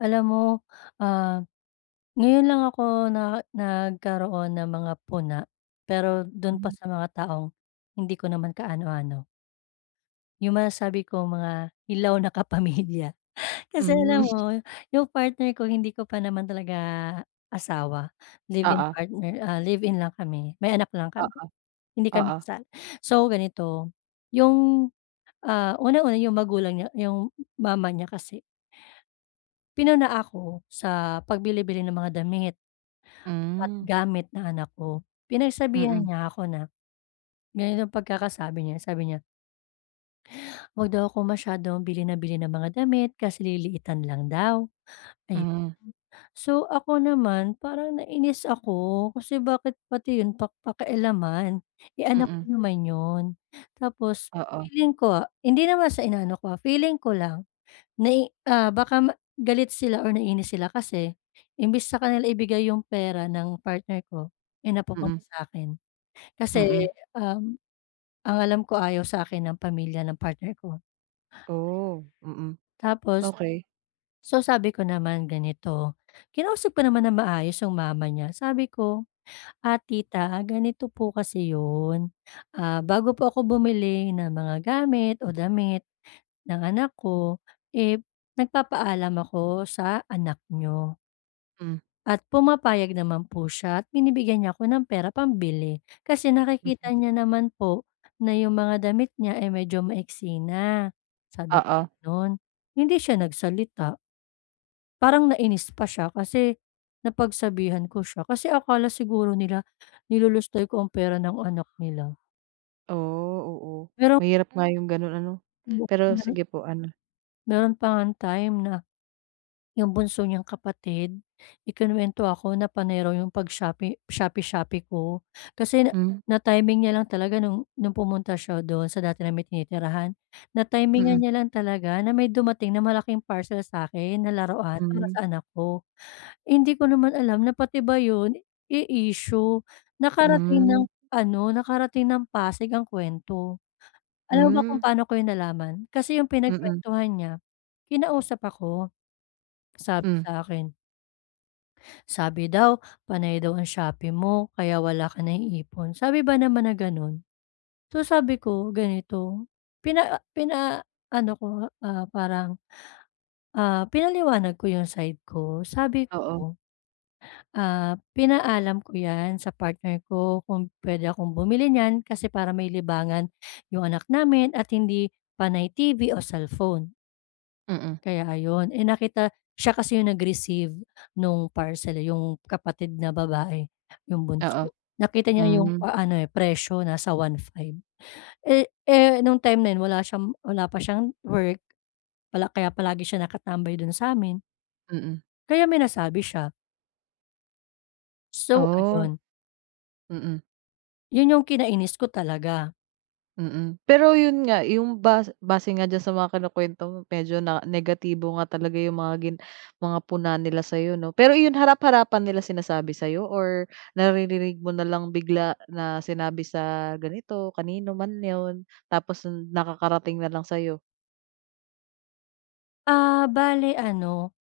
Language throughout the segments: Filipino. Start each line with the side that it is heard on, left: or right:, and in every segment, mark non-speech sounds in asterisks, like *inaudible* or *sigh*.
left: Alam mo, ah, ngayon lang ako na nagkaroon ng mga puna pero dun pa sa mga taong hindi ko naman kaano-ano. Yung masasabi ko mga hilaw na kapamilya kasi
right: Hmm.
left: alam
right: *chuckles*
left: mo yung partner ko hindi ko pa naman talaga asawa, live-in
right: Oo.
left: partner, ah, live-in lang kami may anak lang kami
right: Oo,
left: hindi kami
right: oo.
left: kasal. So ganito yung, ah, unang-una yung magulang niya yung mama niya kasi ...pinuna ako sa pagbili-bili ng mga damit at
right: Hmm.
left: gamit na anak ko. Pinagsabihan
right: Mm.
left: niya ako na, ganito pagkakasabi niya, sabi niya Huwag daw akong masyadong bili nang bili ng mga damit kasi lilitan lang daw ayun,
right: Hmm.
left: so ako naman parang nainis ako, kasi bakit pati yun pak pakialaman eh, anak ko
right: Mm.
left: naman yun tapos
right: Oo.
left: feeling ko hindi naman sa inaano ko ah, feeling ko lang nai ah, baka galit sila o naiinis sila kasi imbes sa kanila ibigay yung pera ng partner ko eh, napupunta
right: Mm.
left: sa akin
right: Mm.
left: kasi ang alam ko, ayaw sa'kin ng pamilya ng partner ko, ayun.
right: Oo, mm.
left: Tapos,
right: Okey.
left: so sabi ko naman, ganito kinausap ko naman ng maayos yung mama niya sabi ko, "Ah, tita ganito po kasi yun, ah, bago po ako bumili ng mga gamit o damit ng anak ko eh, nagpapaalam ako sa anak niyo"
right: Hmm.
left: "at pumapayag naman po siya at binibigyan niya ako ng pera pambili kasi
right: Mm.
left: nakikita niya naman po na yung mga damit niya ay medyo maiksi na," sabi
right: Oo.
left: kong gano'n, hindi siya nagsalita. Parang nais pa siya kasi napagsabihan ko siya kasi akala siguro nila nilulustay ko ang pera ng anak nila.
right: Oh, oo
left: Pero
right: mahirap nga 'yong gano'n ano, pero
left: *unintelligible*
right: sige po, ano?
left: Meron pa ngang time na 'yong bunso niyang kapatid ikinuwento ako na panay raw iyong pag-shopping shopee-shopee ko. Kasi na
right: Hmm.
left: na-timing niya lang talaga no'ng no'ng pumunta siya do'n sa dati naming tinitirahan na-timingan
right: Mhm.
left: niya lang talaga na may dumating na malaking parcel sa'kin na laruan para
right: Hmm.
left: sa anak ko. *inhales* Hindi ko naman alam na pati ba 'yon eh, issue nakarating ng
right: Hmm.
left: ano, nakarating ng Pasig ang kuwento. Alam ba kung
right: Hmm.
left: paano ko nalaman? kasi 'yong
right: Mhm.
left: pinagkuwentuhan niya kinausap ako, *swallows* sabi
right: Hmm.
left: sa'kin "Sabi daw, panay daw ang Shopee mo kaya wala ka naiipon," sabi ba naman na gano'n. So sabi ko ganito pina pinaano ko, ah, parang, ah, pinaliwanag ko 'yong side ko sabi
right: Oo.
left: ko, "Ah, pinaalam ko yan sa partner ko kung pwede akong bumili niyan kasi para may libangan *inhales* 'yong anak namin at hindi panay TV o cellphone."
right: Mm.
left: Kaya ayon, eh nakita siya kasi 'yong nag-receive no'ng parcel, 'yong kapatid na babae 'yong
right: Oo,
left: bunso nakita niya 'yong
right: hmm.
left: a ano presyo nasa 1500 eh, eh, no'ng time na 'yon wala siyang wala pa siyang work pala kaya palagi siya nakatambay do'n sa amin.
right: Mm.
left: Kaya may nasabi siya. So,
right: Oh.
left: ayun.
right: Mm.
left: Yun yung kinainis ko talaga.
right: Mm. Pero yun nga, yung bas base nga diyan sa mga kinukwento mo medyo na negatibo nga talaga yung mga gin mga puna nila sa'yo 'no. Pero ayun harap-harapan nila sinasabi sa'yo or naririnig mo nalang bigla na sinabi sa ganito, kanino man yun tapos nakakarating nalang sa'yo?
left: Ah, bale ano,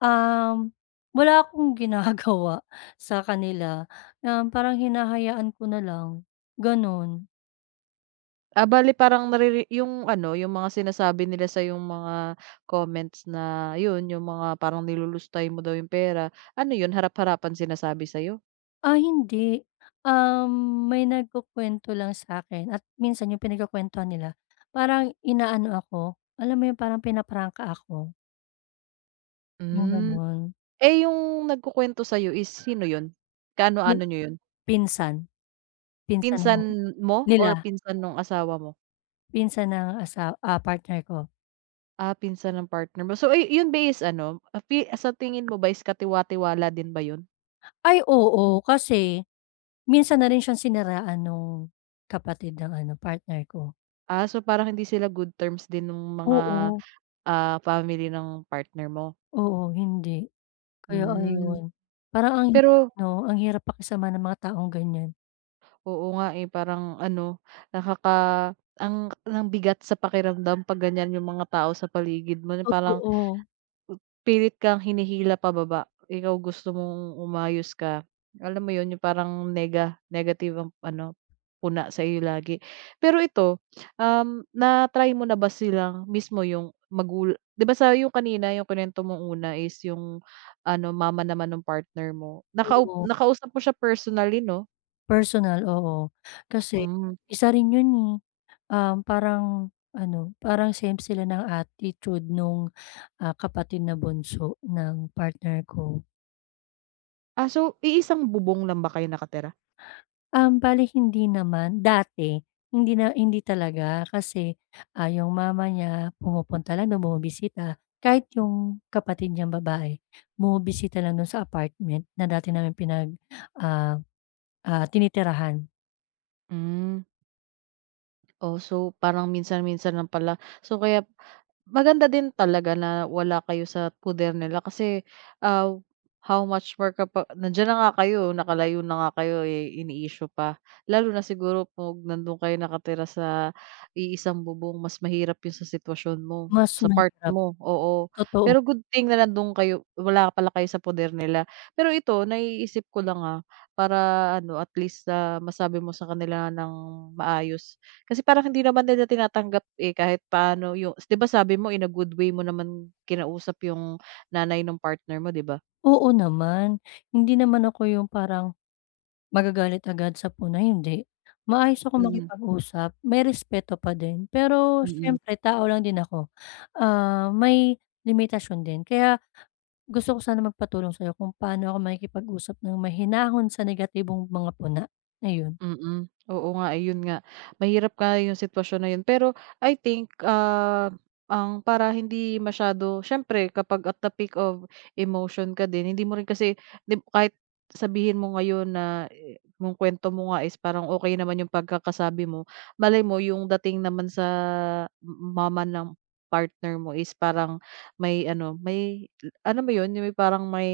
left: um, wala akong ginagawa sa kanila, um, parang hinahayaan ko na lang, gano'n.
right: Ah, bale parang nariri yung ano yung mga sinasabi nila sa'yong mga comments na yun, yung mga parang nilulustay mo daw yung pera. Ano yun, harap-harapan sinasabi sa'yo?
left: Ah, hindi. Um, may nagkukwento lang sa'kin, at minsan yung pinagkukuwentuhan nila, parang inaano ako, alam mo yung parang pinaprangka ako. Yung
right: Hmm.
left: ganun.
right: Eh, yung nagkukuwento sa is sino yun?
left: Pin
right: Kaano-ano niyo yun?
left: pinsan. Pinsan
right: Pinsan
left: ng
right: mo or
left: nila.
right: pinsan nung asawa mo?
left: Pinsan ng asaw ah, partner ko.
right: Ah, pinsan ng partner mo. So ay yun ba is ano, sa ti sa tingin mo ba is katiwa-tiwala din ba yun?
left: Ay oo, kasi minsan na rin siyang siniraan nung kapatid ng ano partner ko.
right: Ah, so parang hindi sila good terms din nung mga,
left: Oo.
right: ah, family ng partner mo?
left: Oo, hindi. Kaya
right: Hmm.
left: ayun, parang ang hirap
right: Pero
left: 'no, ang hirap pakisama ng mga taong ganyan.
right: Oo nga eh, parang ano, nakaka ang ang bigat sa pakiramdam kapag ganyan yung mga tao sa paligid mo yung parang
left: Totoo.
right: ...pilit kang hinihila pababa. Ikaw gusto mong umayos ka, alam mo yun yung parang nega negative ang ano, puna sa'yo lagi. Pero ito, um, na-try mo na ba silang mismo yung magula di ba sa yung kanina yung kuwinento mong una is yung ano mama naman ng partner mo. Nakau
left: Oo.
right: nakausap mo siya personally 'no?
left: Personal, oo. Kasi
right: Hmm.
left: isa rin yun eh, um, parang ano, parang same sila ng attitude nung, ah, kapatid na bunso ng partner ko.
right: Ah, so, iisang bubong lang ba kayo nakatira?
left: Um, bale hindi naman dati, hindi na hindi talaga kasi, ah, yung mama niya pumupunta lang do'n, bumibisita. Kahit yung kapatid niyang babae bumibisita lang dun sa apartment na dati naming pinag, ah, ah, tinitirahan.
right: Hmm. Oh, so, parang minsan-minsan lang pala. So, kaya maganda din talaga na wala kayo sa poder nila kasi, ah, how much more kapa nandiyan na nga kayo, nakalayo na nga kayo, eh, ini-issue pa lalo na siguro 'pag nandun kayo nakatira sa iisang bubong mas mahirap yung sa sitwasyon mo,
left: Mas
right: sa part
left: mahirap,
right: mo oo.
left: totoo.
right: Pero good thing na andun kayo wala pala kayo sa poder nila. Pero ito naiisip ko lang, ah, para ano, at least, ah, masabi mo sa kanila ng maayos. Kasi parang hindi naman nila tinatanggap, eh, kahit paano yu 'di ba sabi mo in a good way mo naman kinausap yung nanay nung partner mo, 'di ba?
left: Oo naman. Hindi naman ako yung parang magagalit agad sa puna, hindi. Maayos akong
right: Mm.
left: makipag-usap, may respeto pa din. Pero
right: Mm.
left: siyempre, tao lang din ako, ah, may limitasyon din. Kaya gusto ko sana magpatulong sa'yo kung paano ako makikipag-usap ng mahinahon sa negatibong mga puna, ayun.
right: Mm, oo nga, iyon nga. Mahirap nga 'yong sitwasyon na yun, pero I think, ah, ang para hindi masyado siyempre kapag at the peak of emotion ka din hindi mo rin kasi di kahit sabihin mo ngayon na yu yung kwento mo nga is parang okey naman yung pagkakasabi mo, malay mo yung dating naman sa m mama ng partner mo is parang may ano, may alam mo yun, yung parang may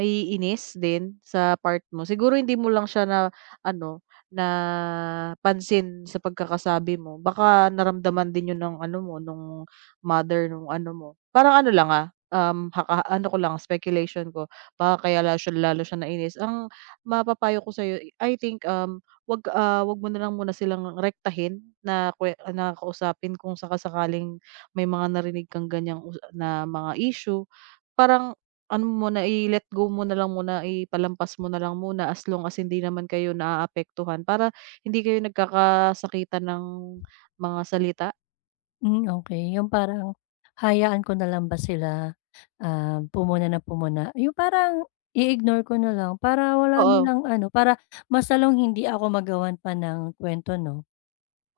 right: ...ma-iinis din sa part mo. Siguro, hindi mo lang siya na ano, napansin sa pagkakasabi mo. Baka naramdaman din yun ng ano mo nung mother nung ano mo. Parang ano lang, ah, um, haka ano ko lang, speculation ko. Baka kaya lalo siya lalo siyang nainis. Ang mapapayo ko sa'yo, I think, um, wag, ah, wag mo na lang muna silang rektahin na kwe na kausapin kung saka-sakaling may mga narinig kang ganyan na mga issue. Parang ano muna, i-let go mo nalang muna, ipalampas mo na lang muna as long as hindi naman kayo naaapektuhan para hindi kayo nagkakasakitan ng mga salita.
left: Hmm, okey, yung parang hayaan ko na lang ba sila, ah, pumuna nang pumuna. Yung parang i-ignore ko na lang, para wala
right: Oo.
left: nilang ano, para mas lalong hindi ako magawan pa ng kwento 'no.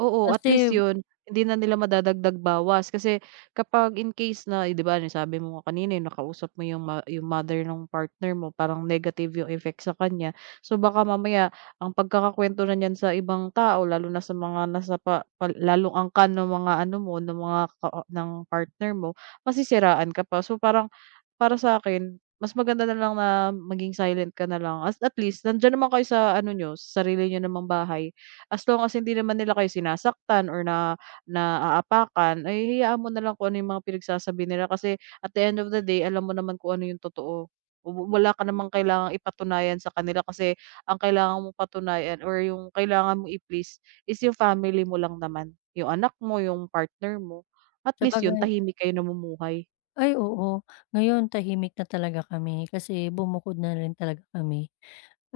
right: Oo, at least
left: Kasi
right: yun hindi na nila madadagdag-bawas. Kasi, kapag in case na, 'di ba yung sabi mo nga kanina yung nakausap mo yung mo yung mother ng partner mo parang negative effect sa kanya. So baka mamaya, ang pagkakakwento na niyan sa ibang tao, lalo na sa mga nasa pa pa lalong angkan ng mga ano mo, ng mga ka ka ng partner mo, masisiraan ka pa. So parang, para sakin, mas maganda nalang na maging silent ka nalang, at at least nandiyan naman kayo sa ano niyo, sa sarili niyo namang bahay. As long as hindi naman nila kayo sinasaktan, or na naapakan, ay hayaan mo nalang kung ano yung mga pinagsasabi nila. Kasi, at the end of the day, alam mo naman kung ano yung totoo. Oh, wu wala ka namang kailangang ipatunayan sa kanila kasi, ang kailangan mong patunayan or yung kailangan mong i-please, is your family mo lang naman, yung anak mo, yung partner mo. At least yun
left: Sabagay
right: tahimik kayo namumuhay.
left: Ay oo, ngayon tahimik na talaga kami kasi bumukod na rin talaga kami.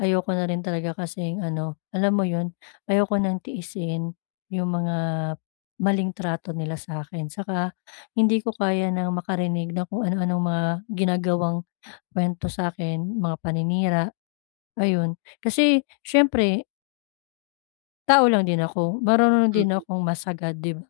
left: Ayoko na rin talaga kasing ano alam mo yun, ayoko ng tiisin yung mga maling trato nila sa akin saka hindi ko kaya ng makarinig na kung ano-anong mga ginagawang kuwento sa akin, mga paninira ayun, kasi siyempre tao lang din ako, marunong din
right: Mm.
left: akong mas agad di ba?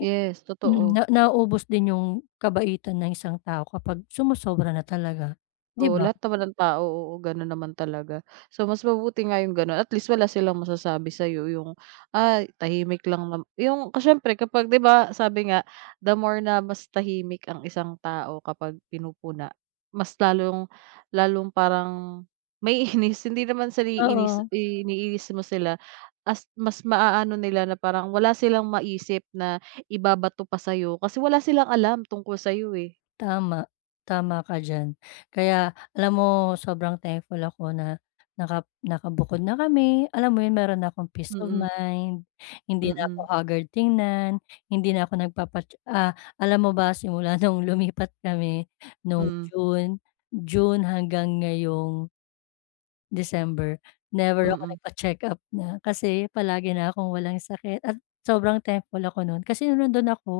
right: Yes, totoo
left: Naubos din yung kabaitan ng isang tao kapag sumosobra na talaga, di
right: Oo,
left: ba?
right: lahat naman ng tao oo gano'n naman talaga, so mas mabuti nga 'yong gano'n at least wala silang masasabi sa'yo 'yong ay tahimik lang naman 'yong kasi siyempre kapag 'di ba sabi nga the more na mas tahimik ang isang tao kapag pinupuna, mas lalong lalong parang maiinis, hindi naman sa iniinis
left: Oo.
right: iniinis mo sila at mas maano nila na parang wala silang maisip na ibabato pa sa'yo kasi wala silang alam tungkol sa'yo eh.
left: Tama, tama ka diyan kaya alam mo sobrang temple ako naka nakabukod na kami alam mo 'yon, meron na akong peace of
right: Mm.
left: mind, hindi na ako
right: Mm.
left: hagard tingnan, hindi na ako nagpapa ah, alam mo ba simula nung lumipat kami no
right: Mm.
left: June June hanggang ngayong December never ako
right: Mm.
left: nagpa-check-up na kasi palagi na akong walang sakit at sobrang thankful ako no'n kasi no'ong nandoon ako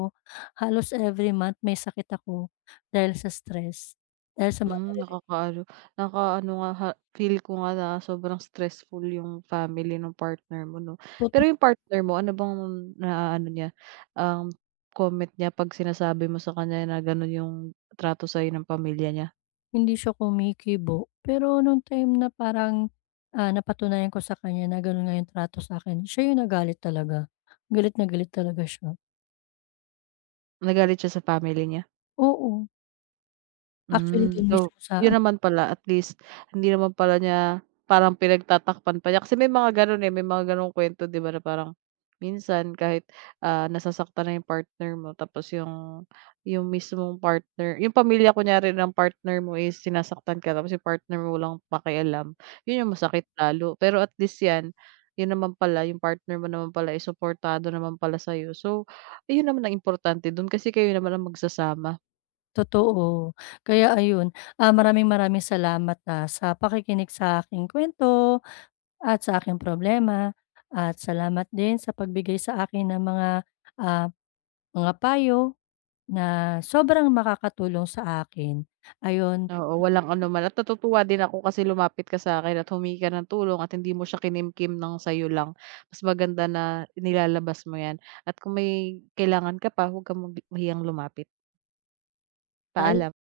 left: halos every month may sakit ako dahil sa stress dahil sa mga
right: Hmm
left: naririnig
right: nakakaano nakaano nga feel ko nga na sobrang stressful yung family nung partner mo no pero
left: Toto
right: yung partner mo ano bang naano niya, ang comment niya pag sinasabi mo sa kanya na ganun yung trato sa'yo ng pamilya niya?
left: Hindi siya kumikibo, pero nung time na parang, ah, napatunayan ko sa kanya na ganun nga yung trato sa'kin, siya yung nagalit talaga. Galit na galit talaga siya.
right: Nagalit siya sa family niya?
left: Oo. Actually
right: Hmm.
left: dun
right: So,
left: mismo sa
right: yun naman pala. At least hindi naman pala niya parang pinagtatakpan pa niya kasi may mga gano'n, eh. May mga ganong kuwento 'di ba na parang minsan kahit, ah, nasasaktan na 'yong partner mo tapos yung yung mismong partner yung pamilya kunyari ng partner mo is sinasaktan ka tapos yung partner mo walang pakialam, 'yon ang masakit lalo. Pero at least 'yan, 'yon naman pala, 'yong partner mo naman pala, eh, suportado naman pala sa'yo. So, yun naman ang importante do'n kasi kayo naman ang magsasama.
left: Totoo, kaya ayun. Ah, maraming-maraming salamat, ah, sa pakikinig sa aking kuwento at sa aking problema at salamat din sa pagbigay sa akin ng mga, ah, mga payo na sobrang makakatulong sa akin, ayun.
right: Oo, walang anuman at natutuwa din ako kasi lumapit ka sa'kin at humingi ka ng tulong at hindi mo siya kinimkim ng sa'yo lang. Mas maganda na inilalabas mo 'yan at kung may kailangan ka pa, huwag kang magi mahiyang lumapit.
left: Paal
right: Paalam.